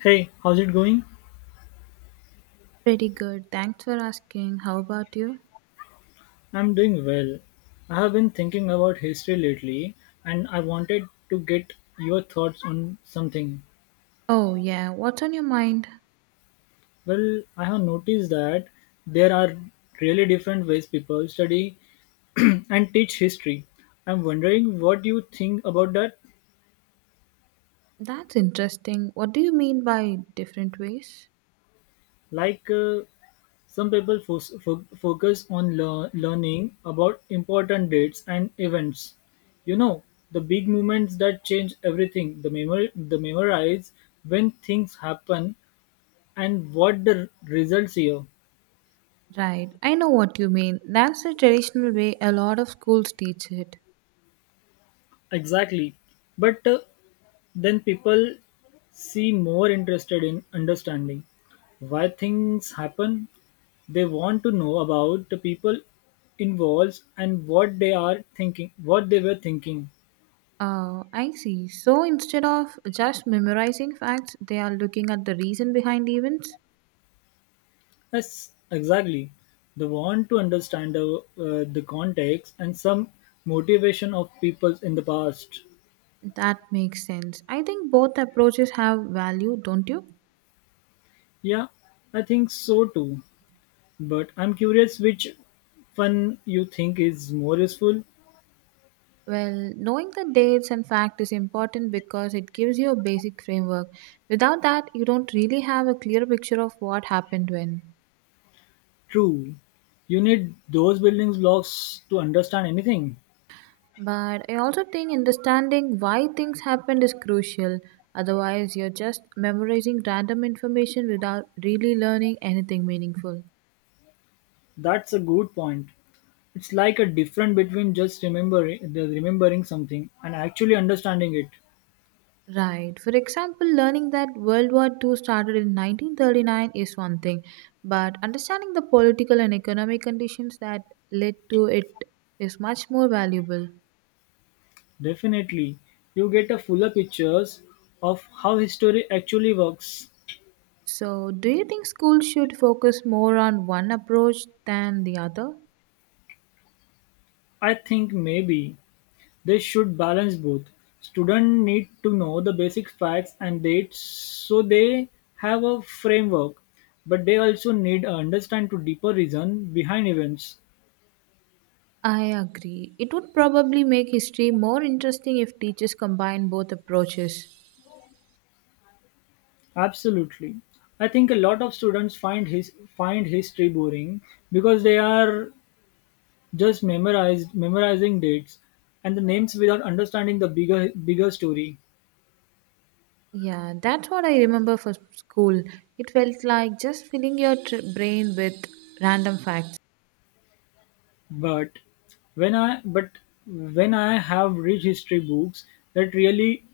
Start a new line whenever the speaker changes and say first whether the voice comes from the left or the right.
left: Hey, how's it going?
right: Pretty good. Thanks for asking. How about you?
left: I'm doing well. I have been thinking about history lately and I wanted to get your thoughts on something.
right: Oh, yeah. What's on your mind?
left: Well, I have noticed that there are really different ways people study and teach history. I'm wondering what you think about that.
right: That's interesting. What do you mean by different ways?
left: Like, uh, Some people focus on learning about important dates and events. You know, the big moments that change everything, the, the memorize when things happen and what the results here.
right: Right. I know what you mean. That's the traditional way a lot of schools teach it.
left: Exactly. But then people seem more interested in understanding why things happen. They want to know about the people involved and what they were thinking.
right: Oh, I see. So instead of just memorizing facts, they are looking at the reason behind events?
left: Yes, exactly. The want to understand the context and some motivation of people in the past.
right: That makes sense. I think both approaches have value, don't you?
left: Yeah, I think so too. But I'm curious which one you think is more useful.
right: Well, knowing the dates and fact is important because it gives you a basic framework. Without that, you don't really have a clear picture of what happened when.
left: True, you need those building blocks to understand anything.
right: But I also think understanding why things happened is crucial. Otherwise, you're just memorizing random information without really learning anything meaningful.
left: That's a good point. It's like a difference between just remembering the remembering something and actually understanding it.
right: Right. For example, learning that World War Two started in 1939 is one thing, but understanding the political and economic conditions that led to it is much more valuable.
left: Definitely, you get a fuller pictures of how history actually works.
right: So, do you think schools should focus more on one approach than the other?
left: I think maybe they should balance both. Students need to know the basic facts and dates so they have a framework, but they also need to understand to deeper reason behind events.
right: I agree. It would probably make history more interesting if teachers combine both approaches.
left: Absolutely. I think a lot of students find history boring because they are just memorized memorizing dates and the names without understanding the bigger story.
right: Yeah, that's what I remember for school. It felt like just filling your brain with random facts.
left: But but when I have read history books that really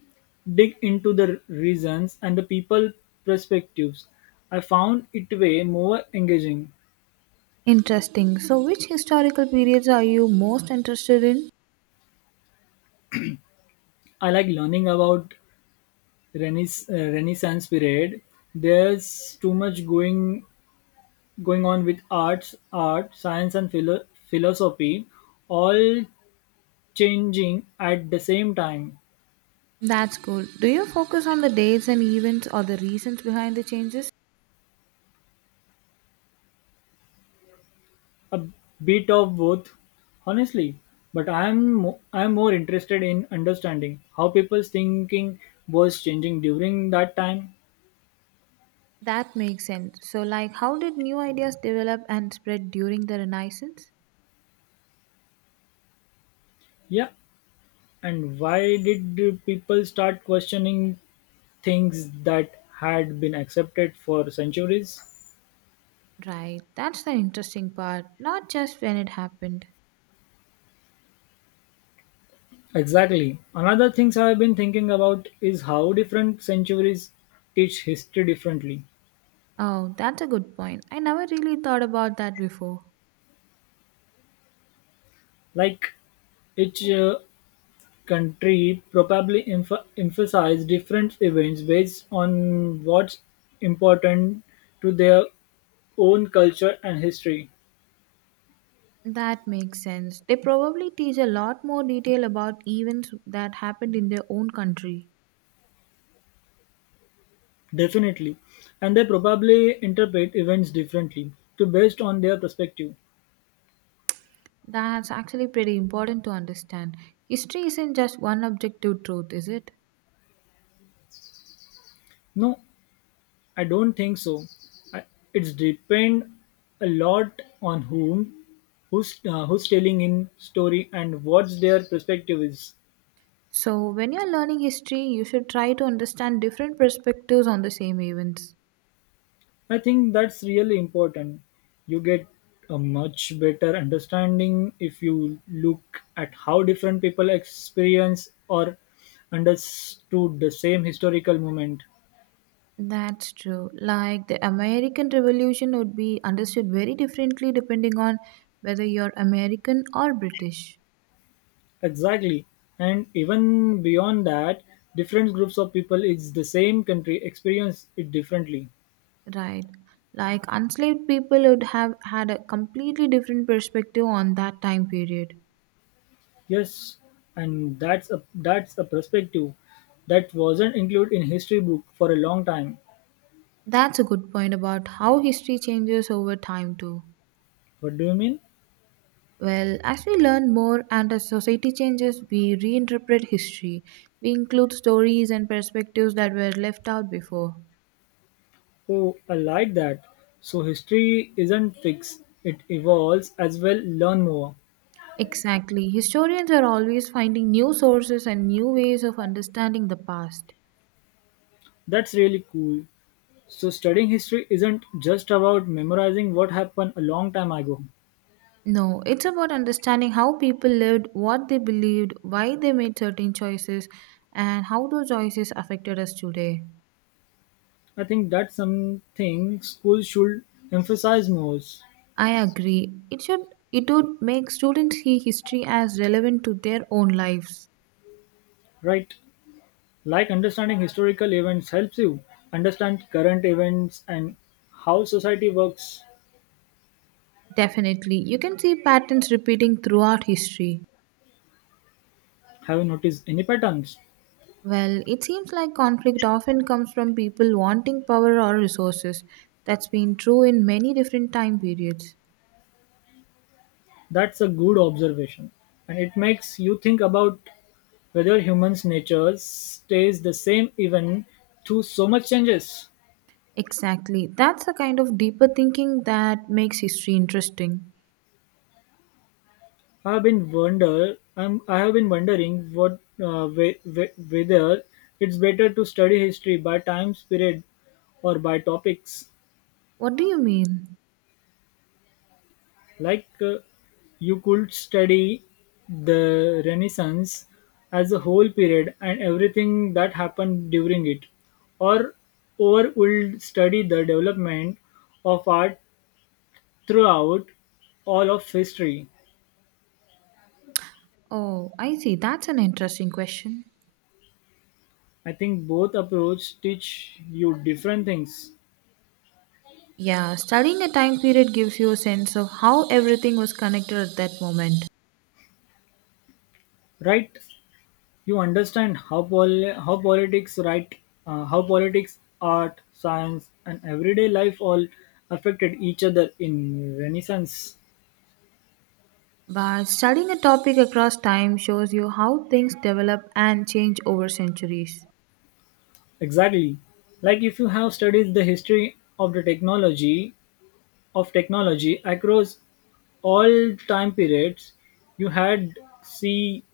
left: dig into the reasons and the people perspectives, I found it way more engaging.
right: Interesting. So, which historical periods are you most interested in?
left: I like learning about Renaissance, Renaissance period. There's too much going on with arts, art, science, and philosophy, all changing at the same time.
right: That's cool. Do you focus on the dates and events or the reasons behind the changes?
left: A bit of both, honestly, but I'm more interested in understanding how people's thinking was changing during that time.
right: That makes sense. So, like, how did new ideas develop and spread during the Renaissance?
left: Yeah, and why did people start questioning things that had been accepted for centuries?
right: Right, that's the interesting part, not just when it happened.
left: Exactly. Another things I've been thinking about is how different centuries teach history differently.
right: Oh, that's a good point. I never really thought about that before.
left: Like each country probably emphasize different events based on what's important to their own culture and history.
right: That makes sense. They probably teach a lot more detail about events that happened in their own country.
left: Definitely. And they probably interpret events differently to based on their perspective.
right: That's actually pretty important to understand. History isn't just one objective truth, is it?
left: No, I don't think so. I- It's depend a lot on who's who's telling in story and what's their perspective is.
right: So, when you're learning history, you should try to understand different perspectives on the same events.
left: I think that's really important. You get a much better understanding if you look at how different people experience or understood the same historical moment.
right: That's true. Like the American Revolution would be understood very differently depending on whether you're American or British.
left: Exactly. And even beyond that, different groups of people in the same country experience it differently.
right: Right. Like enslaved people would have had a completely different perspective on that time period.
left: Yes, and that's a perspective that wasn't included in history book for a long time.
right: That's a good point about how history changes over time, too.
left: What do you mean?
right: Well, as we learn more and as society changes, we reinterpret history. We include stories and perspectives that were left out before.
left: Oh, I like that. So history isn't fixed, it evolves as well, learn more.
right: Exactly. Historians are always finding new sources and new ways of understanding the past.
left: That's really cool. So studying history isn't just about memorizing what happened a long time ago.
right: No, it's about understanding how people lived, what they believed, why they made certain choices, and how those choices affected us today.
left: I think that's something schools should emphasize more,
right: I agree. It would make students see history as relevant to their own lives.
left: right? Like understanding historical events helps you understand current events and how society works.
right: Definitely. You can see patterns repeating throughout history.
left: Have you noticed any patterns?
right: Well, it seems like conflict often comes from people wanting power or resources. That's been true in many different time periods.
left: That's a good observation, and it makes you think about whether humans' nature stays the same even through so much changes.
right: Exactly. That's the kind of deeper thinking that makes history interesting.
left: I have been wondering what whether it's better to study history by time period or by topics.
right: What do you mean?
left: Like you could study the Renaissance as a whole period and everything that happened during it, or would study the development of art throughout all of history.
right: Oh, I see. That's an interesting question.
left: I think both approach teach you different things,
right: Yeah, studying a time period gives you a sense of how everything was connected at that moment.
left: right? You understand how how politics, right? How politics, art, science, and everyday life all affected each other in Renaissance.
right: But studying a topic across time shows you how things develop and change over centuries.
left: Exactly. Like if you have studied the history of the technology of technology across all time periods, you had see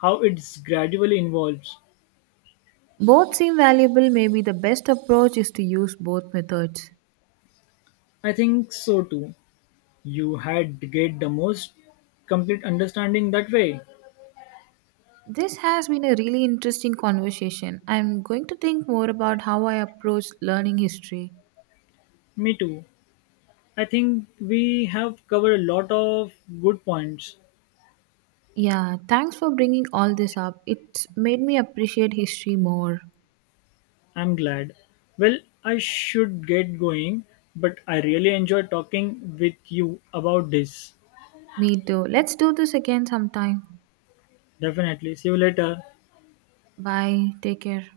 left: how it's gradually evolves.
right: Both seem valuable, maybe the best approach is to use both methods.
left: I think so too. You had get the most complete understanding that way.
right: This has been a really interesting conversation. I'm going to think more about how I approach learning history.
left: Me too. I think we have covered a lot of good points.
right: Yeah, thanks for bringing all this up. It's made me appreciate history more.
left: I'm glad. Well, I should get going, but I really enjoyed talking with you about this.
right: Me too. Let's do this again sometime.
left: Definitely. See you later.
right: Bye. Take care.